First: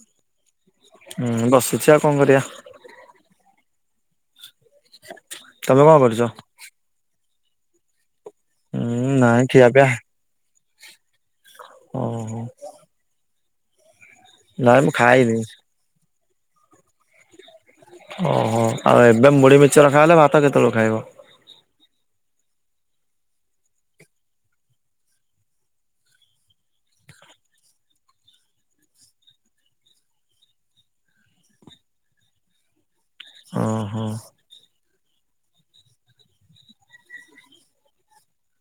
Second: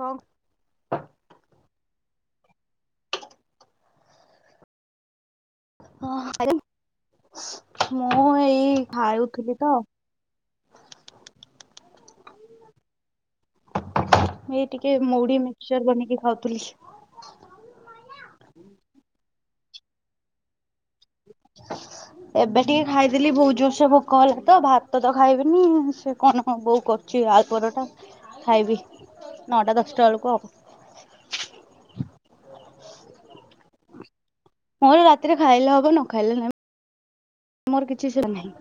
କଣ ହୁଁ ବସିଚି ଆଉ କଣ କରିବା। [inaudible] କଣ ହ କରୁଛ? ଆରେ ମୁଁ ଏଇ ହୁଁ ନାଇଁ ଖାଉଥିଲି ଖିଆ ତ। ଓ ହୋ। ଏଇ ନାଇଁ ମୁଁ ଟିକେ ଖାଇନି ମୁଉଢି ମିକ୍ସଚର ବନେଇକି ଖାଉଥିଲି। ଓହୋ ଆଉ ଏବେ ମୁଢି ମିକ୍ସଚର ଖାଇ ହେଲେ ଭାତ କେତେବେଳେ ଖାଇବ? [inaudible] ଏବେ ଟିକେ ଖାଇଦେଲି ବହୁ ଜୋର ସେ ଭୋକ ହେଲା ତ ଭାତ ତ ଖାଇବିନି ସେ କଣ ବୋଉ କର ଛି ଆଳୁ ପରଟା ଖାଇବି ନଅଟା ଦଶଟା ବେଳକୁ ଆଉ। ଓହୋ। ମୋର ରାତିରେ ଖାଇଲେ ହବ ନ ଖାଇଲେ ନାହି ମୋର କିଛି ସେମ ନାହିଁ।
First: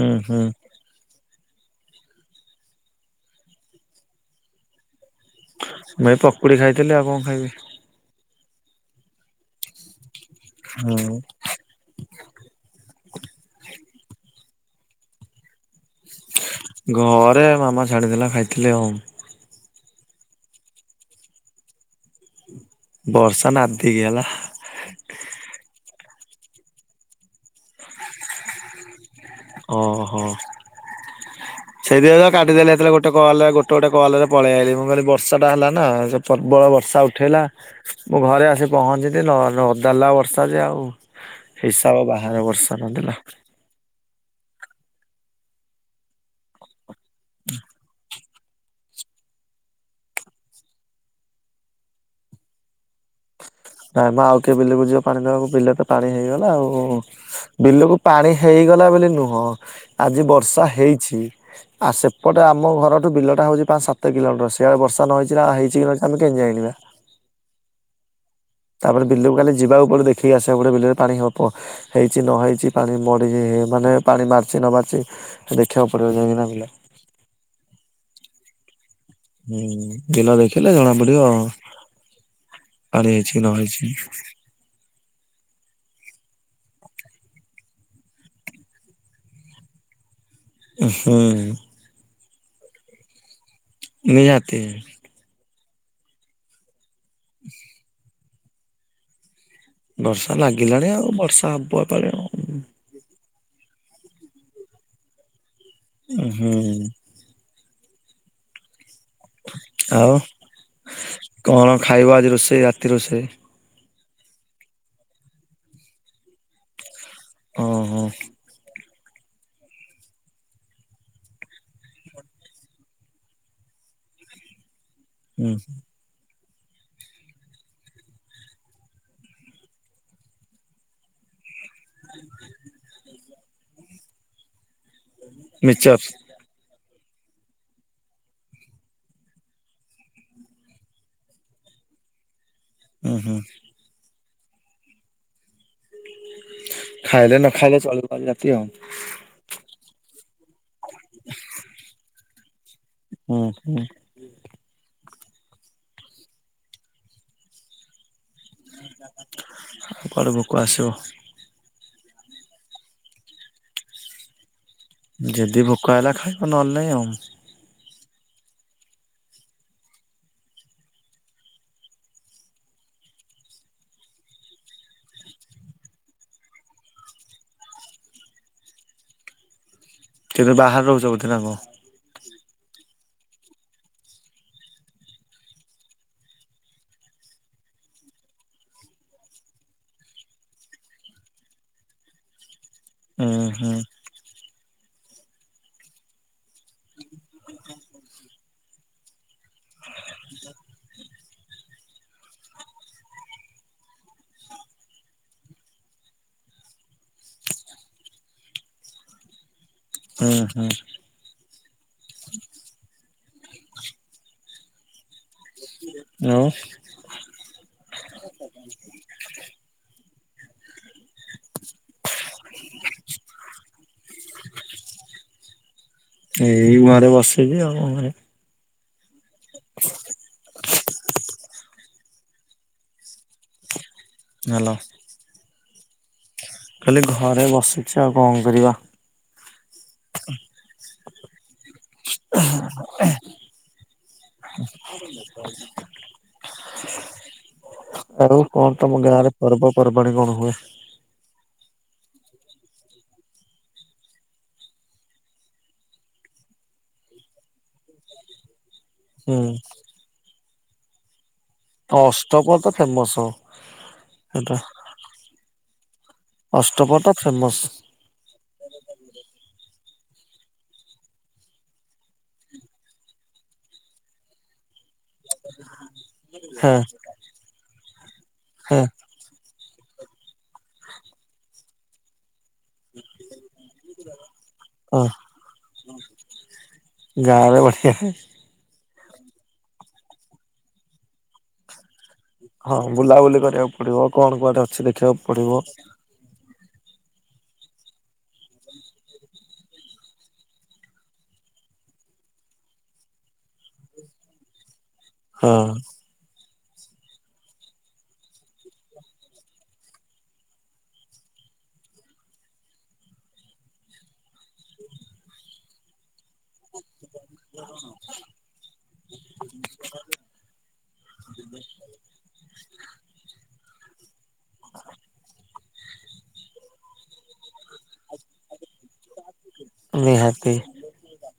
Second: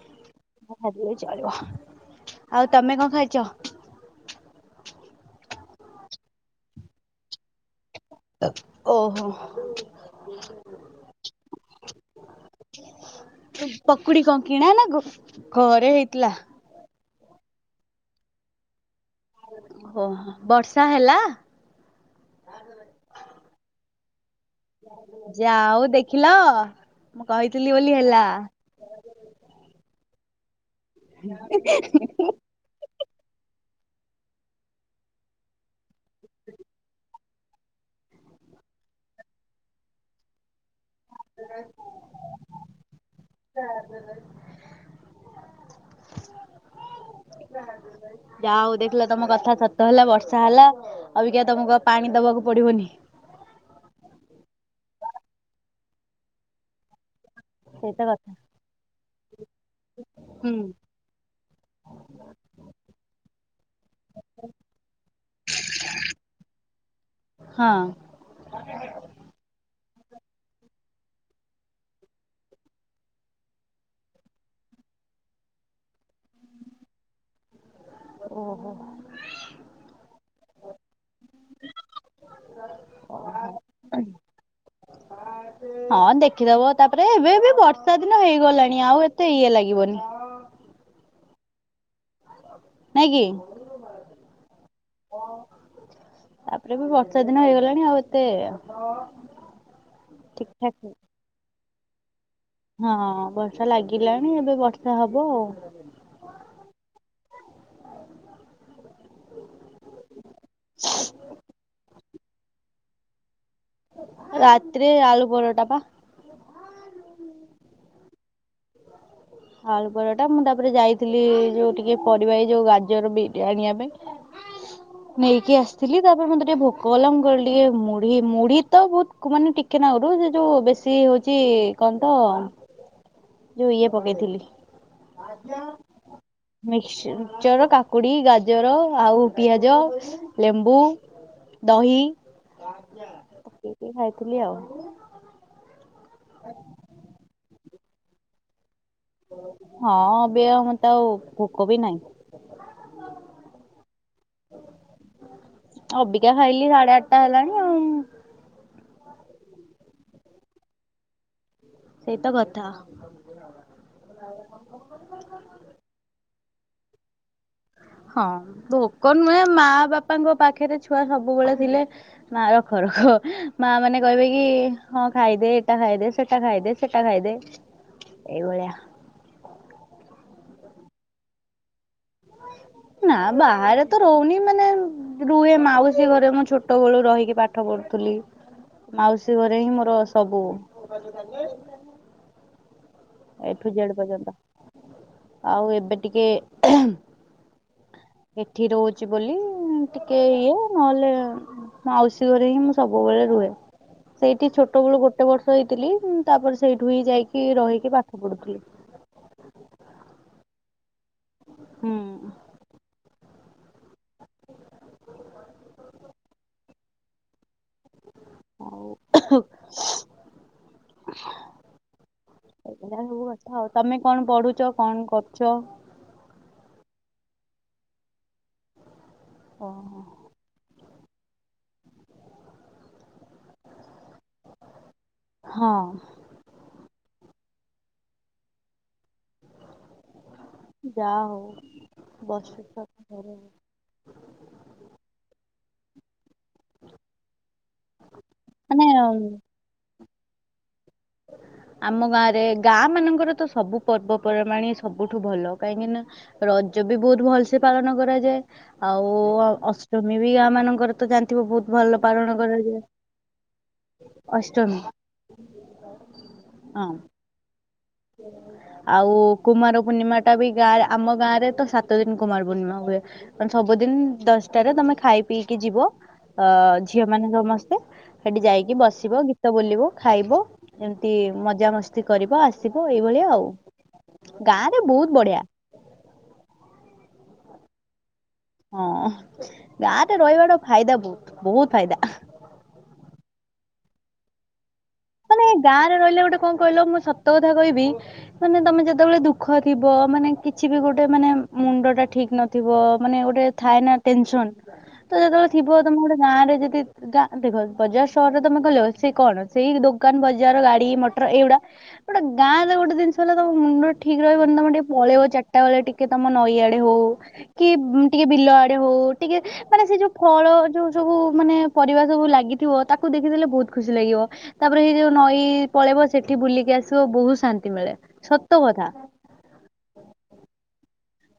ଉ ହୁଁ। ନ ଖାଇଲେ ବି ଚଳିବ ଆଉ ତମେ କଣ ଖାଇଛ? ମୁଁ ଏଇ ପକୁଡି ଖାଇଥିଲି ଆଉ କଣ ଖାଇବି। ଏ ଓହୋ। ହୁଁ। ଏ ପକୁଡି କ କିିଣା ନା ଘ ଘରେ କିଲା। ଘରେ ମାମା ଛାଣିଥିଲା ଖାଇଥିଲି ଆଉ। ଓହୋ ବର୍ଷା ହେଲା। ବର୍ଷା ନାଦି କି ହେଲା। ଯା ହଉ ଦେଖିଲ, ମୁଁ କହିଥିଲି ବୋଲି ହେଲା। ଓହୋ ସେଥିପାଇଁ ତ କାଟିଦେଲେ ଏତେବେଳେ ଗୋଟ ଗୋଟେ କଲରେ ଗୋଟେ ଗୋଟେ କଲ ରେ ପଳେଇ ଆଇଲି ମୁଁ କହିଲି ବର୍ଷା ଟା ହେଲା ନା ସେ ପ୍ରବଳ ବର୍ଷା ଉଠେଇଲା। ମୁଁ ଘରେ ଆସି ପହଞ୍ଚିିଚି ନ ନଦିଦେଲା ବର୍ଷା ଯେ ଆଉ। ହିସାବ ବାହାରେ ବର୍ଷା ନଦିଲା। [unintelligible] ଯା ହଉ ଦେଖିଲ ତମ କଥା ସତ ହେଲା, ବର୍ଷା ହେଲା ଅଭିକା ତମକୁ ଆଉ ପାଣି ଦବାକୁ ପଡିବନି। ନାଇଁ ମ ଆଉ କିଏ ବିଲକୁ ଯିବ ପାଣି ଦେବାକୁ, ବିଲରେ ତ ପାଣି ହେଇଗଲା ଆଉ। ବିଲକୁ ସେଇତ କଥା। ପାଣି ହେଇଗଲା ବୋଲି ନୁହଁ, ଆଜି ହୁଁ ବର୍ଷା ହେଇଛି। ଆ ସେପଟେ ଆମ ଘରଠୁ ବିଲଟା ହଉଚି ପାଞ୍ଚ ସାତ କିଲୋମିଟର, ସେଇଆ ବର୍ଷା ନ ହେଇଚି ନା ହେ ହେଇଚି କି ଆମେ କେମିତି ଜାଣିବା। ହଁ। ତାପରେ ବିଲକୁ କାଲି ଯିବା ଉପରେ ଦେଖିକି ଆସିବା ଗୋଟେ ବିଲରେ ପାଣି ହବ ପ ହେଇଛି ନ ହେଇଛି ପାଣି ମଡି ମାନେ ପାଣି ମାରଛି ନ ମାଡିଚି। ଦେଖିବାକୁ ପାରିବ ଯାଇକିନା ବିିଲ ଓହୋ। ହୁଁ ବିଲ ଦେଖିଲେ ଜଣା ପଡିବ ପାଣି ହେଇଛି ନ ହେଇଛି। ହଁ ଦେଖିଦବ ତାପରେ ଏବେଏବେ ବର୍ଷା ଦିନ ହେଇଗଲାଣି ଆଉ ଏତେ ଇଏ ଲାଗିବନି। ହଁ। ନାଇଁ କି? ନିହାତି ତାପରେ ବି ବର୍ଷା ଦିନ ହେଇଗଲାଣି ଆଉ ଏତେ ବର୍ଷା ଠିକ ଠାକ ଲାଗିଲାଣି ଆଉ ବର୍ଷା ହବ ଏପାଳି ଆଉ। ହଁ ବର୍ଷା ଲାଗିଲାଣି ଏବେ ବର୍ଷା ହବ ଆଉ। ଓ ହୁଁ ଆଉ କଣ ଖାଇବ ଆଜି ରୋଷେଇ ରାତି ରୋଷେଇ? ରାତରେ ଆଳୁ ପରରୋଟା ପା। ଓ ହ। ଆଳୁ ପରଟା, ମୁଁ ତାପରେ ଯାଇଥିଲି ଯୋଉ ଟିକେ ପରିବା ଏ ଯୋଉ ଗାଜର ବିଟ ଆଣିବା ପାଇଁ। [inaudible] ନେଇକି ଆସିଥିଲି। ତାପରେ ମତେ ଟିକେ ଭୋକ ହେଲା, ମୁଁ କହିଲି ଟିକେ ମୁଢି ମୁଢି ତ ବହୁତ ମାନେ ଟିକେ ନା ହବ ସେ ଯୋଉ ବେଶୀ ହଉଛି କିଛି କହ ତ ଯୋଉ ଇଏ ପକେଇଥିଲି। ମିଚରସ। ମିକସ ମିକଚର କାକୁଡି, ଗାଜର ଆଉ ପିଆଜ। ଲେମ୍ବୁ, ଦହି। ହୁଁ ହୁଁ। ପକେଇକି ଖାଇଥିଲି ଆଉ। [inaudible] ଖାଇଲେ ନ ଖାଇଲେ [unintelligible] ଆଉ। ହଁ ଏବେ ମତେ ଆଉ ଭୋକ ବି ନାହିଁ। ହୁଁ ହୁଁ। ଅବିକା ଖାଇଲି ସାଢେ ଆଠଟା ହେଲାଣି ଆଉ। ଆଉ କଆଡେ ଭୋକ ଆସିବ। ସେଇତ କଥା। ଯଦି ଭୋକା ହେଲା ଖାଇବ ନହେଲେ ନାହିଁ ଆଉ। ହଁ ଭୋକ ନୁହେଁ ମା ବାପାଙ୍କ ପାଖରେ ଛୁଆ ସବୁବେଳେ ଥିଲେ ମା ରଖରଖ। ମା ମାନେ କହିବେ କି ହଁ ଖାଇଦେ ଏଇଟା ଖାଇଦେ ସେଟା ଖାଇଦେ। ସେଟା ଖାଇଦେ ଏଇଭଳିଆ। କିନ୍ତୁ ବାହାରେ ରହୁଛ ବୋଧେ ନା କଣ? ନା ବାହାରେ ତ ରହୁନି। ମାନେ ରୁହେ ମାଉସୀ ଘରେ ମୁଁ ଛୋଟ ବେଳୁ ରହିକି ପାଠ ପଢ଼ୁଥିଲି। ମାଉସୀ ଘରେ ହିଁ ମୋର ସବୁ। [inaudible] ହୁଁ ହୁଁ ଏଠୁ ଜେଡ୍ ପର୍ଯ୍ୟନ୍ତ ଆଉ ଏବେ ଟିକେ ଏଠି ରହୁଛି ବୋଲି ଟିକେ ଇଏ ନହେଲେ ମାଉସୀ ଘରେ ହିଁ ମୁଁ ସବୁବେଳେ ରୁହେ। ସେଇଠି ଛୋଟ ବେଳୁ ଗୋଟେ ବର୍ଷ ହେଇଥିଲି, ତାପରେ ସେଇଠୁ ହିଁ ଯାଇକି ରହିକି ପାଠ ପଢୁଥିଲି। ହୁଁ ହୁଁ ହୁଁ। ଆଉ? ହଉ। ଏଇା ସବୁ କଥା। ଆଉ ତମେ କଣ ପଢୁଛ? କଣ କରୁଛ? ଏଇ ଘରେ ବସିଛି ଆଉ ଙ୍କ କରିବି। ଓ। ହାଲୋ? ହଁ। ଖାଲି ଘରେ ବଶୁଛି ଆଉ କଣ କରିବା। ଯା ହଉ ବସିଛ ଘରେ। ଆଉ କଣ ମାନେ ତମ ଗାଁ ରେ ପର୍ବ ପର୍ବାଣୀ କଣ ହୁଏ? ଆମ ଗାଁ ରେ ଗାଁ ମାନଙ୍କରେ ତ ସବୁ ପର୍ବପର୍ବାଣି ସବୁଠୁ ଭଲ। କାହିଁକି ନା ରଜ ବି ବହୁତ ଭଲସେ ପାଳନ କରାଯାଏ। ଆଉ ହୁଁ ଅଷ୍ଟମୀ ବି ଗାଁ ମାନଙ୍କର ତ ଜାଣିଥିବ ବହୁତ ଭଲ ପାଳଣ ଅଷ୍ଟପହରି ତ କରାଯାଏ। ଫେମସ ସେଟା ଅଷ୍ଟମୀ। ହଁ ଅଷ୍ଟପରି ତ ଫେମସ୍। ଆଉ କୁମାର ପୂର୍ଣ୍ଣିମା ଟା ବି ଗାଁରେ। ଆମ ଗାଁ ରେ ତ, ସାତ ଦିନ କୁମାର ପୂର୍ଣ୍ଣିମା ହୁଏ। ସବୁଦିନ ଦଶଟାରେ ତମେ ଖାଇ ପିଇକି କି ଯିବ ଅ ହଁ ଝିଅ ମାନେ ସମସ୍ତେ ସେଠି ଯାଇକି ହଁ ବସିବ ଗୀତ ବୋଲିବ, ଖାଇବ, ଏମିତି ମଜାମସ୍ତି କରିବ ଆସ ଆସିବ ଏଇଭଳିଆ ଆଉ। ଗାଁରେ ହଁ। ବହୁତ ବଢିଆ। ଗାଁରେ ବଢିଆ। ହଁ ଗାଁରେ ରହିବାର ଫାଇଦା ବହୁତ। ବହୁତ ଫାଇଦା। ହଁ ବୁଲାବୁଲି କରିବାକୁ ପଡିବ। କଣ କୁଆଡେ ଅଛି ଦେଖିବାକୁ ମାନେ ପଡିବ। ଗାଁରେ ରହିଲେ ଗୋଟେ କଣ କହିଲ ମୁଁ ସତ କଥା କହିବି, ମାନେ ତମେ ଯେତେବେଳେ ଦୁଃ ଖ ଥିବ ମାନେ କିଛି ବି ଗୋଟେ ମାନେ ମୁଣ୍ଡ ଟା ଠିକ୍ ନଥିବ, ମାନେ ଗୋଟେ ଥାଏ ନା ଟେନସନ୍। ଯେତେବେଳେ ହଁ ଥିବ ତମେ ଗୋଟେ ଗାଁରେ ଯଦି ଗାଁ ଦେଖ ବଜାର ସହରରେ ତମେ କହ ସେ କଣ ସେଇ ଦୋ କାନ ବଜାର ଗାଡି ମଟର ଏଇଗୁଡା। ଗୋଟେ ଗାଁରେ ଗୋଟେ ଜିନିଷ ହେଲା ତମ ମୁଣ୍ଡ ଠିକ ରହିବନି ତମେ ଟିକେ ପଳେଇବ ଚାରିଟା ବେଳେ ଟିକେ କି ତମ ନଈ ଆଡେ ହଉ କି ଟିକେ ବିଲ ଆଡେ ହଉ ଟିକେ ମାନେ ସେ ଯୋଉ ଫଳ ଯୋଉ ସବୁ ମାନେ ପରିବା ସବୁ ଲାଗିଥିବ ତାକୁ ଦେଖିଦେଲେ ବହୁତ ଖୁସି ଲାଗିବ। ତାପରେ ସେ ଯୋଉ ନଈ ପଳେଇବ ସେଠି ବୁଲିକି ଆସିବ। ବହୁତ ଶାନ୍ତି ମିଳେ। ସତ କଥା। ନିହାତି।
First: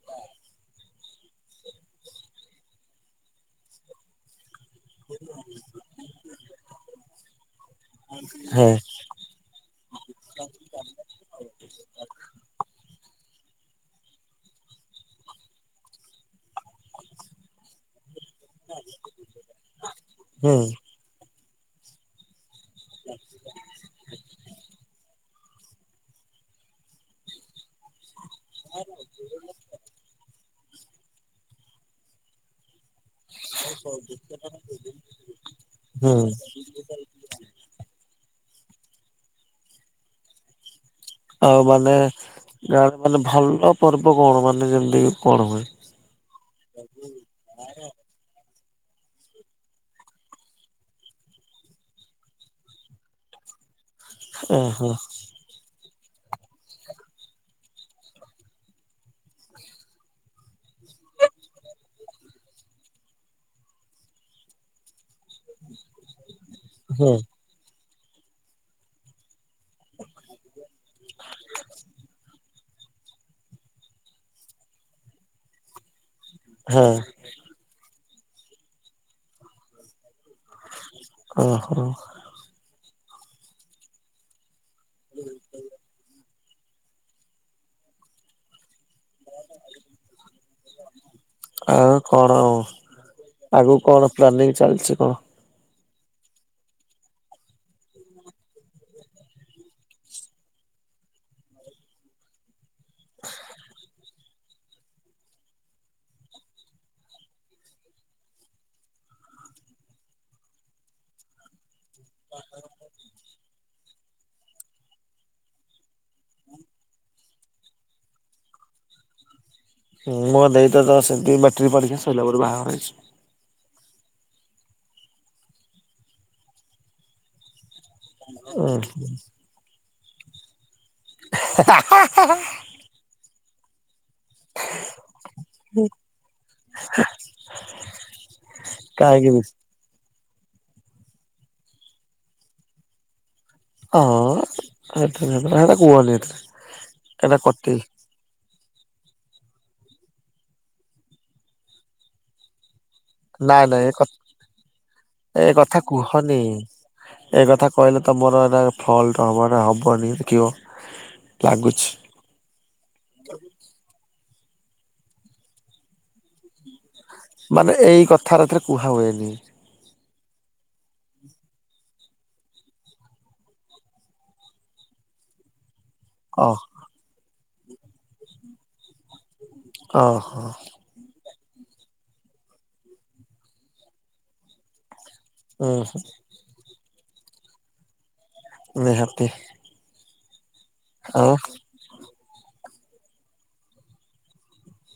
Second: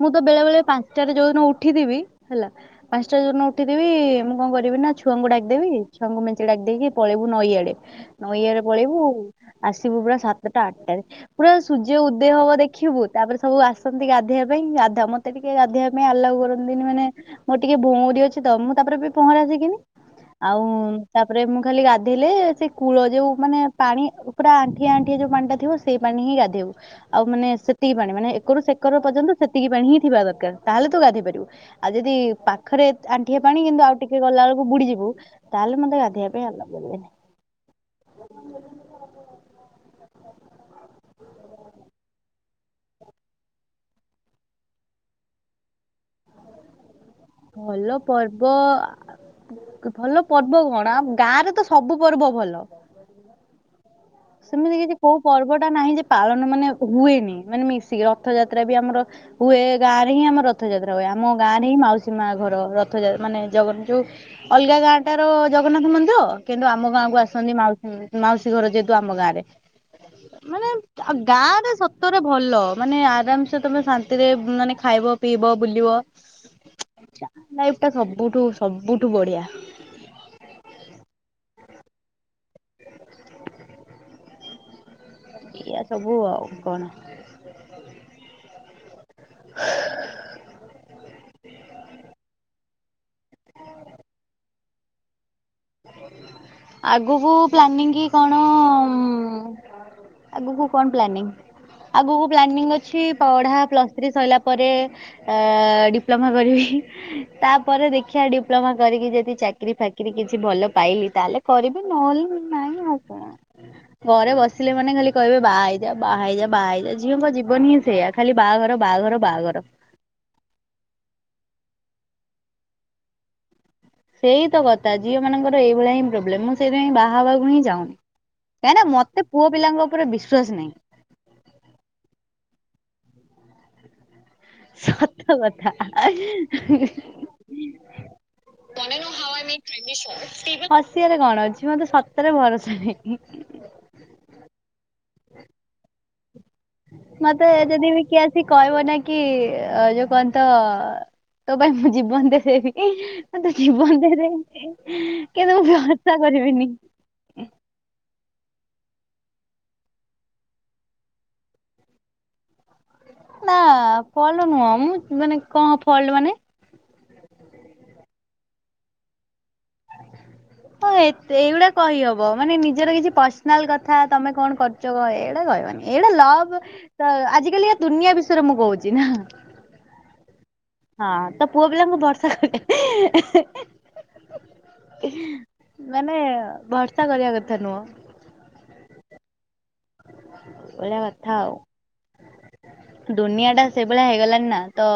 ମୁଁ ତ ବେଳେ ବେଳେ ପାଞ୍ଚଟାରେ ଯୋଉଦିନ ଉଠିଥିବି, ହେଲା ପାଞ୍ଚଟା ଜନ ଉଠିଦେବି ମୁଁ କଣ କରିବି ନା ଛୁଆଙ୍କୁ ଡାକିଦେବି, ଛୁଆଙ୍କୁ ମେଞ୍ଚେ ଡାକି ଦେଇକି ପଳେଇବୁ ନଇଆଡେ। ନଈଆଡେ ହଁ ପଳେଇବୁ ଆସିବୁ ପୁରା ସାତଟା ଆଠଟାରେ। ପୁରା ସୂର୍ଯ୍ୟ ଉଦୟ ହବ ଦେଖିବୁ। ତାପରେ ସବୁ ଆସନ୍ତି ଗାଧୋଇବା ଗାଧା ମତେ ଟିକେ ଗାଧେବା ପାଇଁ ଆଲାଉ କରନ୍ତିନି ମାନେ ମୋର ଟିକେ ଭଉରୀ ଅଛି ତ ମୁଁ ତାପରେ ବି ପହଁରାସିକିନି ହୁଁ ଆଉ ତାପରେ ମୁଁ ଖାଲି ଗାଧେଇଲେ କୂଳ ଯୋଉ ମାନେ ପାଣି ପୁରା ଆଣ୍ଠିଏ ଆଣ୍ଠିଏ ଯୋଉ ପାଣିଟା ଥିବ ସେ ସେଇ ପାଣି ହିଁ ଗାଧେଇବୁ। ଆଉ ମାନେ ସେତିକି ପାଣି ମାନେ ଏକରୁ ସେ ସେକର ପର୍ଯ୍ୟନ୍ତ ସେତିକି ପାଣି ହିଁ ଥିବ। ଦରକାର ତାହେଲେ ତୁ ଗାଧି ପାରିବୁ ଆଉ ଯଦି ପା ପାଖରେ ଆଣ୍ଠିବା ପାଣି କିନ୍ତୁ ଆଉ ଟିକେ ଗଲାବେଳକୁ ବୁଡ଼ିଯିବୁ ତାହେଲେ ମତେ ହୁଁ ଗାଧେଇବା ପାଇଁ ଆଲାଓ କରିବେନି। ଆଉ ମାନେ ଗାଁ ମାନେ ଭଲ ପର୍ବ କଣ ମାନେ ଯେମିତି କଣ ହୁଏ? ଭଲ ପର୍ବ ଭଲ ପର୍ବ କଣ? ଗାଁ ରେ ତ ସବୁ ପର୍ବ ଭଲ। ସେମିତି ଓହୋ କିଛି କୋଉ ପର୍ବଟା ନାହିଁ ଯେ ପାଳନ ମାନେ ହୁଏନି, ମାନେ ମିଶିକି ରଥଯାତ୍ରା ବି ଆମର ହୁଏ, ଗାଁରେ ହିଁ ଆମ ରଥଯାତ୍ରା ହୁଏ। ଆମ ଗାଁରେ ହିଁ ମାଉସୀ ଉସୀ ମା ଘର, ରଥଯାତ ମାନେ ଜଗନ୍ ଯୋଉ ଅଲଗା ଗାଁ ଟାର ଜଗନ୍ନାଥ ମନ୍ଦିର କିନ୍ତୁ ଆମ ହଁ ଗାଁକୁ ଆସନ୍ତି ମାଉସୀ ମାଉସୀ ଘର ଯେହେତୁ ଆମ ଗାଁରେ। ମାନେ ଗାଁରେ ସତରେ ଭଲ। ମାନେ ଆରାମସେ ତମେ ଶାନ୍ତିରେ ମାନେ ଖାଇବ ପିଇବ, ବୁଲିବ ହୁଁ। ଲାଇଫଟା ସବୁଠୁ ସବୁଠୁ ବଢିଆ। ଓହୋ। ଏଇଆ ସବୁ ଆଉ କଣ। ଆଉ କଣ, ଆଗୁକୁ କଣ ପ୍ଲାନିଂ ଚାଲିଛି କଣ? ଆଗୁକୁ ପ୍ଲାନିଂ କଣ ଉମ୍ ଆଗୁକୁ କଣ ପ୍ଲାନିଂ? ଆଗୁକୁ ପ୍ଲାନିଂ ଅଛି ପଢା ପ୍ଲ ପ୍ଲସ ଥ୍ରୀ ସଇଲା ପରେ, ଆ ଡିପ୍ଲୋମା କରିବି ତାପରେ ଦେଖିଆ ଡିପ୍ଲୋମା କରିକି ଯେଦି ଚାକିରୀ ଫାକିରି କି କିଛି ଭଲ ପାଇଲି, ତାହେଲେ କରିବି ନହେଲେ ନାଇଁ ଆଉ କଣ। ଘରେ ବସିଲେ ମାନେ ଖାଲି କହିବେ, ବାହା ହେଇଯା, ବାହା ହେଇଯା, ବାହା ହେଇଯା, ଝିଅଙ୍କ ଜୀବନ ହିଁ ସେୟା। ଖାଲି ବାହାଘର, ବାଆଘର, ବାଆଘର। ହଁ ମୋ ଦେଇ ତ ଦଶ ସେମତି ମାଟ୍ରିକ ପରୀକ୍ଷା ସଇଲା ପରେ ବାହାଘର ହେଇଚି। ସେଇ ତ କଥା। ଝିଅ ମାନଙ୍କର ଏଇଭଳିଆ ହିଁ ପ୍ରୋବ୍ଲେମ, ମୁଁ ସେଇଥିପାଇଁ ବାହା ହବାକୁ ହିଁ ଚାହୁଁନି। ଉଁ କାଇଁନା ମତେ ପୁଅ ପିଲାଙ୍କ ଉପରେ ବିଶ୍ଵାସ ନାହିଁ। ହେ-ହେ-ହା-ହା-ହା ସତ କଥା। ହି-ହି ଜଣେ ନୁହଁ କାହିଁକି ବି ଆମେ ହସିଆରେ କଣ ଅଛି, ମତେ ସତରେ ଭରସା ନାହିଁ। ହଁ, ସେ ସେଟା କୁହନି ଏତେ। ମତେ ଯେଦି ବିି କିଏ ଆସି ସିଏ କଇବ ନା କି ଯୋଉ କଣ ତ ତୋ ପାଇଁ ମୁଁ ଜୀବନ ଦେଇଦେବି କି ତୁ ନାଇଁ ନାଇଁ ଜୀବନ ଦେଇ ଦେ କିନ୍ତୁ ମୁଁ ଭରସା କରିବିନି। ଏଇ କଥା କହିଲେ ତ ମୋର ଏଇରା ଫଲ୍ଟ ହବ ନା ହବନି କି ଓ ଲାଗୁଛି। ନା, ଫଲ୍ଟ ନୁହଁ। ମୁଁ ମାନେ କଣ ଫଲ୍ଟ ମାନେ? ମାନେ ଏଇ କଥାରଥିରେ କୁହା ହୁଏନି। ହଁ ଏଇଟ ଏଇଗୁଡା କହିହବ। ମାନେ ନିଜର କିଛି ପର୍ସନାଲ କଥା ତମେ କଣ କରୁଚ କହ, ଏଗୁଡା କହିବନି। ଏଇଡା ଅ ଲଭ ତ ଆଜିକାଲିକା ଦୁନିଆ ବିଷୟରେ ମୁଁ କହୁଛି ନା। ଅ ହ। ହଁ, ତ ପୁଅ ପିଲାଙ୍କୁ ଭରସା କଲେ ହୁଁ ହେ-ହେ-ହେ-ହେ-ହେ-ହିଁ-ହିଁ-ହିଁ-ହିଁ ହୁଁ ମାନେ ଭରସା କରିବା କଥା ନୁହଁ। ନିହାତି। ଏଇଭଳିଆ କଥା ଆଉ। ଦୁନିଆଟା ସେଇଭଳିଆ ହେଇଗଲାଣିି ନା, ତ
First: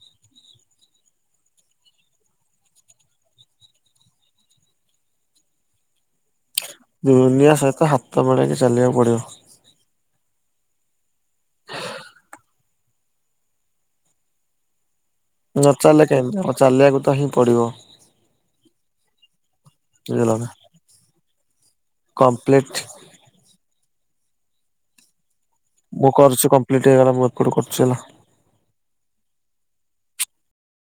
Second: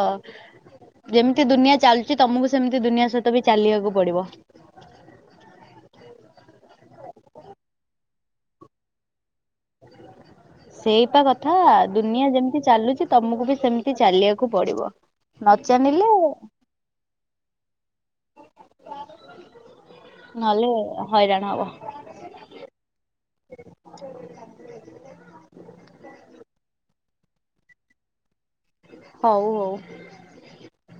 ଯେମତି ଦୁନିଆ ଚାଲୁଚି ତମକୁ ସେମତି ଦୁନିଆ ସହିତ ବି ଚାଲିବାକୁ ପଡିବ। ଦୁନିଆ ସହିତ ହାତ ମିଳେଇକି ଚାଲିବାକୁ ପଡ଼ିବ। ସେଇପା କଥା, ଦୁନିଆ ଯେମତି ଚାଲୁଚି ତମକୁ ବି ସେମତି ଚାଲିଆକୁ ପଡିବ। ନ ଚାଲିଲେ କେମତି ହବ, ଚାଲିବାକୁ ତ ହିଁ ପଡିବ। ନହେଲେ ହଇରାଣ ହବ। କମ୍ପ୍ଲିଟ୍ [inaudible] ମୁଁ କରୁଛି କମ୍ପ୍ଲିଟ୍ ହେଇଗଲା ମୁଁ ଏକଡୁ କରୁଛି ହେଲା। ହୋଉ ହୋଉ।